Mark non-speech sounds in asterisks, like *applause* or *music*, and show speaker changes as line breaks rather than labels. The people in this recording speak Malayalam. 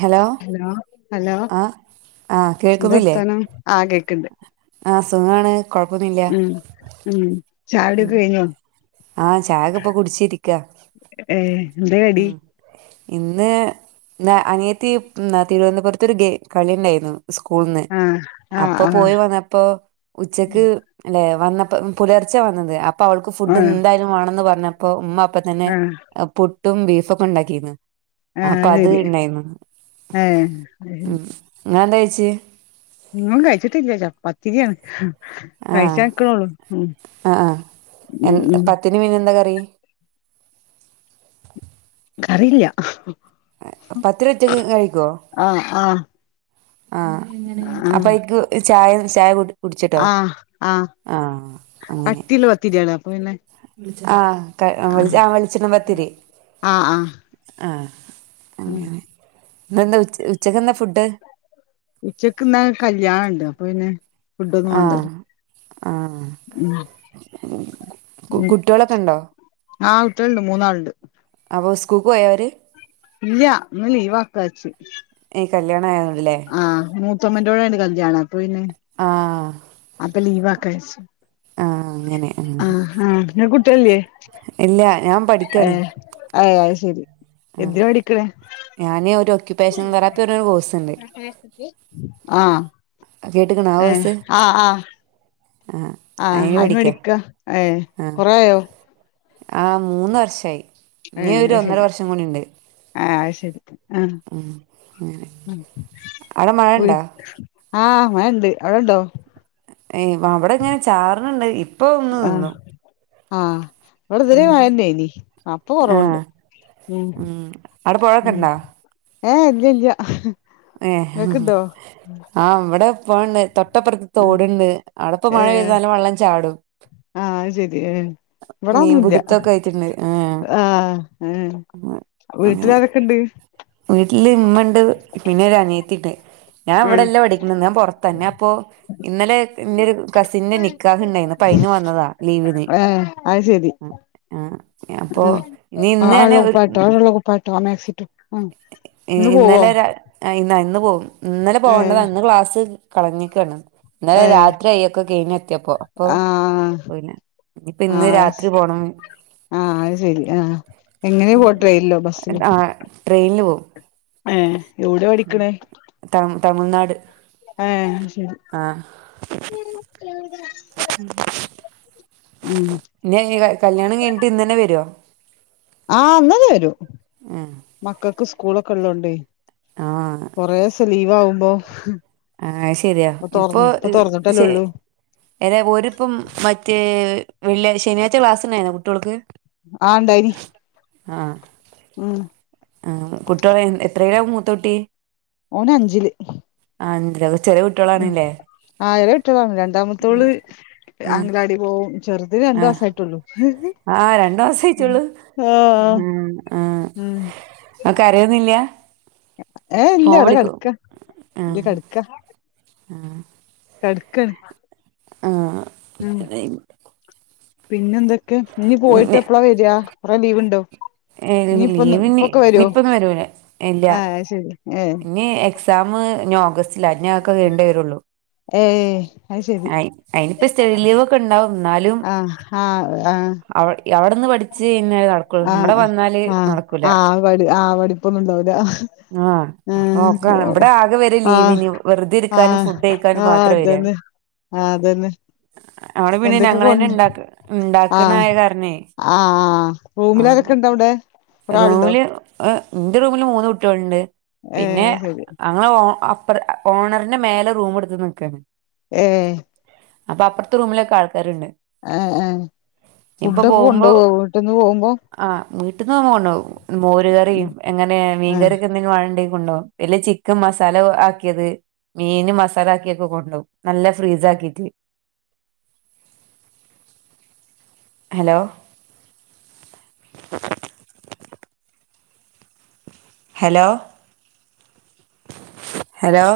ഹലോ ആഹ് ആഹ്
എന്താ
കേക്കുന്നില്ലേ
വർത്താനം ആ കേക്ക്ണ്ട്
ആഹ് സുഖാണ് കൊഴപ്പൊന്നുല്ല
ഉം ഉം ചായകുടിയൊക്കെ കഴിഞ്ഞോ
ആഹ് ചായൊക്ക ഇപ്പൊ കുടിച്ചിരിക്ക
ഏ എന്താ കടി
ഉം ഇന്ന് *unintelligible* അനിയത്തി നാ തിരുവനന്തപുരത്തൊരു ഗെ കളി ഉണ്ടായിരുന്നു സ്കൂൾന്ന്
ആഹ് ആഹ്
അപ്പൊ പോയി വന്നപ്പോ ഉച്ചക്ക് അല്ലെ വന്നപ്പോ പുലർച്ചെ വന്നത് അപ്പൊ അവൾക്ക്
ആഹ്
ഫുഡ്
ആഹ്
എന്തായാലും വേണന്ന് പർഞ്ഞ പ്പൊ ഉമ്മ അപ്പ തന്നെ
ആഹ്
പുട്ടും ബീഫൊക്കെ ഉണ്ടാക്കിന്ന്
ആഹ്
അപ്പൊ അത്
ശരി
ഇണ്ടായിരുന്നു
ഏഹ്
ഉം ഇങ്ങെന്താ കഴിച്ച്
ഞങ്ങളും കഴിച്ചിട്ടില്ല ച പത്തിരിയാണ്
ആ
കഴിച്ചാക്ക്ണൊള്ളൂ ഉം ഉം ഉം
ത്തിന് പിന്നെ എന്താ കറി
കറിയില്ല
പത്തിരി ഒറ്റക്ക് കഴിക്കോ
ആഹ് ആഹ്
ആഹ്
ആഹ്
അപ്പൊ അയ്ക്ക് ചായ ഒരു ചായ കുട്ച്ച്ട്ടോ
ആഹ്
ആഹ് അങ്ങനെ
ഇല്ല പത്തിരിയാണ് അപ്പൊ പിന്നെ
ആഹ് ത്താ ആഹ് വെളിച്ചണ്ണ പത്തിരി
ആഹ് ആഹ്
ആഹ്
ഉം
അങ്ങനെ ഇന്നെന്താ ഉ ഉച്ചക്കെന്താ ഫുഡ്
ഉച്ചക്ക്ന്ന് കല്യാണണ്ട് അപ്പൊ പിന്നെ ഫുഡ് ഒന്നും
ആഹ്
വാണ്ടല്ലൊ
ആഹ്
ഉം
കു
ഉം
കുട്ടികളൊക്കെ ഉണ്ടോ
ആഹ് *unintelligible* മൂന്നാള്ണ്ട്
അപൊ സ്കൂക്ക് പോയോര്
ഇല്ല്യ ഇന്ന് ലീവാ ആക്കാച്ച്
ഏഹ് കല്യാണം ആയോ
ആഹ് മൂത്തമ്മൻ്റോടേണ് കല്യാണം അപ്പൊ പിന്നെ
ആഹ്
അപ്പൊ ലീവാക്കാ വച്ച്
ആഹ് അങ്ങനെ
ഇങ്ങക്ക് കുട്ടികളില്ലേ
ഇല്ല ഞാൻ പഠിക്കാണ്
*unintelligible* അയ് ശെരി എന്തിന പഠിക്ക്ണ്
ഞാൻ ഒരു ഒക്യുപ്പേഷൻ തെറാപ്പി അർഞ്ഞ ഒരു കോഴ്സ് ഉണ്ട്
ആഹ്
കേട്ട്ക്കണോ ആ
ഏഹ്
കോഴ്സ്
ആഹ് ആഹ്
ആഹ്
ആഹ് അയിന്
പഠിക്കാ
പഠിക്ക ഏഹ് കൊറേ ആയോ
ആഹ് മൂന്ന് വർഷായി
ഏഹ് അത് ശരി ആഹ് അത് ശരി ആഹ്
അവിടെ മഴ ഉണ്ടാ
*unintelligible* ആഹ് മഴണ്ട് അവിടെണ്ടോ
ഏയ് അവിടെ ഇങ്ങനെ ചാറ്ണുണ്ട് ഇപ്പ ഒന്ന് നിന്നു
ആഹ് ഇവടെ ഇത് വരെ മഴല്ലേനി ആ ഇപ്പൊ കൊറവ്ണ്ട് ഉം
അവിടെ പുഴൊക്കെ
ഉം
ഉണ്ടാ
ഏഹ് ഇല്ലല്ലാ
ഏഹ് ആഹ് ഇവടെ *unintelligible* തൊ തൊട്ടപ്പറത്ത് തോട്ണ്ട് അവടപ്പ മഴ പെയ്താ
ഏഹ്
നല്ല വെള്ളം ചാടും
ആഹ് അത് ശെരി ഹ്മ്മ്
മീൻ
ഇവടൊന്നുല്ല
പിടുത്തൊക്കെ ആയിട്ടുണ്ട് ആ
ആഹ് ഏഹ്
അങ്ങനെ
വീട്ട്ലാരൊക്കെണ്ട്?
വീട്ടില് ഇമ്മണ്ട് പിന്നെ ഒര് അനിയത്തിണ്ട്. ഞാൻ
ഉം
ഇവടല്ല പഠിക്ക്ന്നത് ഞാൻ പൊറത്താ ഞാൻ ഇപ്പൊ ഇന്നലെ ഇന്റെരു കസിന്റെ നി നിക്കാഹ്ണ്ടെന്നു അപ്പയിന് വന്നതാ ലീവിന്
ഏഹ് അത് ശരി
ആഹ് ആഹ് ഞാൻ ഇപ്പൊ
ആ ഇള്ള കുപ്പയട്ടോ ആ ഇള്ള കുപ്പയട്ടോ ആ മാക്സിട്ടോ ആഹ്
ഏഹ് ഇന്നലെ രാ ആഹ് ഇന്ന ഇന്ന് പോവും ഇന്നലെ പോകണ്ടതാ
ഏഹ്
ഇന്ന് ക്ലാസ് കളഞ്ഞക്കാണ് ഇന്നലെ
ഏഹ്
രാത്രി ആയി ഒക്കെ കഴിഞ്ഞെത്തിയപ്പോ അപ്പൊ
ആഹ്
പോയില്ല ഇപ്പ ഇന്ന്
ആഹ് അത്
രാത്രി പോണം.
ആഹ് അത് ശെരി ആഹ്എങ്ങനെയാ പോവാ ട്രയിനില്ലോ ബസ്സിലോ?
ആഹ് ട്രെയ്ല് പോകും.
ഏഹ് ഒവ്ടെ പഠിക്ക്ണേ
ത തമിഴ്നാട്.
ഏഹ് അത് ശെരി.
ആ *inaudible*
ആഹ്
*unintelligible* കല്യാണം കഴിഞ്ഞ്ട്ട് ഇന്നന്നെ വരോ
ആഹ് ഇന്നന്നെ വരും മക്കൾക്ക് സ്കൂളൊക്കെ ഇള്ളോണ്ടേ
ആഹ്
കൊറേസം ലീവാവുമ്പോ
ആഹ് അയ്ശെരിയാ ഇപ്പൊ ഈഹ്
തൊറന്നിട്ടല്ലേ
ശെ
ഉള്ളൂ
ഏതാ ഒരിപ്പം മറ്റേ വെള്ളിയ ശനിയാഴ്ച്ച ക്ലാസ്ണ്ടായിരുന്നോ കുട്ടിയോൾക്ക്
ആഹ് ഇണ്ടായിനി.
ആഹ്
ഹ്മ്മ്
ആഹ് കുട്ടിയോള് എത്രയില മൂത്തൊട്ടി
ഓനഞ്ച്ല്.
ആഹ് *unintelligible* ചെറിയ കു
ഹ്മ്മ് ആഹ് ചെറിയ കുട്ടികളാണ്. രണ്ടാമത്തോള്
ഉം
അംഗലവാടി പോവും ചെറുത് രണ്ട് മാസായിട്ടൊള്ളു.
ആഹ് രണ്ടാസായിട്ടൊള്ളു ഹ്മ്മ് ആഹ്
ഉം
അത് കരയുന്നില്ല
ഏഹ് ഇല്ല അവടെ കട്ക്കാ ഇല്ല കട്ക്കാ
ആഹ്
കട്ക്കാണ്.
ആഹ് *unintelligible*
പിന്നെന്തൊക്കെ ഇഞ്ഞ് പോയിട്ട് എപ്പളാ വര്യാ കൊറെ ലീവ്ണ്ടോ
ഏഹ്
ഇനിയിപ്പൊന്ന്
ലീവിനി
ഇപ്പൊക്കെ വരുവോ
ഇനിപ്പൊന്നും വരൂല ഏഹ് ഇല്ല
ആഹ് അത് ശരി ഏഹ്
ഇനി എക് സാമ് ഇഞ്ഞ് ഓഗസ്റ്റിലാ ഇഞ്ഞതൊക്കെ കഴ്ഞ്ഞിട്ടേ വരൊള്ളു
ഏഹ് അത് ശരി
അയി അയിനിപ്പ സ്‌റ്റഡി ലീവൊക്കെ ഇണ്ടാവും ഇന്നാലും
ആഹ് ആഹ് ആഹ്
അവ അവിട്ന്ന് പഠിച്ച് പിന്നെ നടക്കൊള്ളൂ
ആഹ് ആഹ് ആ പടി ആ പഠിപ്പൊന്നുണ്ടാവൂല
ആഹ് നോക്കാണ് ഇബടെ ആകെ വരെ
ആഹ്
ലീവിന് വെറുതെ ഇരിക്കാനും
ആഹ്
ഫുഡ് കഴിക്കാനും
ആഹ്
മാത്ര വെര.
അതന്നെ ആഹ് അതന്നെ.
അവ്ടെ പിന്നെ
എന്തൊക്കെ
ഞങ്ങളന്നെ
കൊണ്ട്
ഇണ്ട ഇണ്ടാക്ക്ണെ
ആഹ്
ആയ കാരണേ
ആഹ് ആ റൂമിലാരൊക്കെ ഇണ്ടവിടെ? കെറേ ആളുണ്ടോ?
ഏ് ഇന്റെ റൂമില് മൂന്ന് കുട്ടിയോള്ണ്ട്
ഏ
പിന്നെ.
ശരി
ഞങ്ങളെ ഓ അപ്പ ഓണറിന് മേലെ റൂമ് എടുത്ത് നികാണ്.
ഏഹേ
അപ്പൊ അപ്പുറത്തെ റൂമിലൊക്കെ ആൾക്കാര്ണ്ട്.
ഏഹ് ഏഹ് ഫുഡൊക്കെ
പോകുമ്പോ
കൊണ്ട്പോവോ വീട്ടിന്ന് പോകുമ്പോ?
ആഹ് വീട്ട്ന്ന് പോവുമ്പോ കൊണ്ടോകും മോര്
ഉം
കറിയും ഇങ്ങനെ
ഏ
മീൻകറിയൊക്കെ ണ്ടെങ്കി വാങ്ങിണ്ടെ കൊണ്ടോവും ഇല്ലേ ചിക്കൻ മസാല ആക്കിയത് മീന് മസാല ആക്കിയൊക്കെ കൊണ്ടോകും നല്ല ഫ്രീസ് ആക്കീട്ട് ഹലോ ഹലോ ഹലോ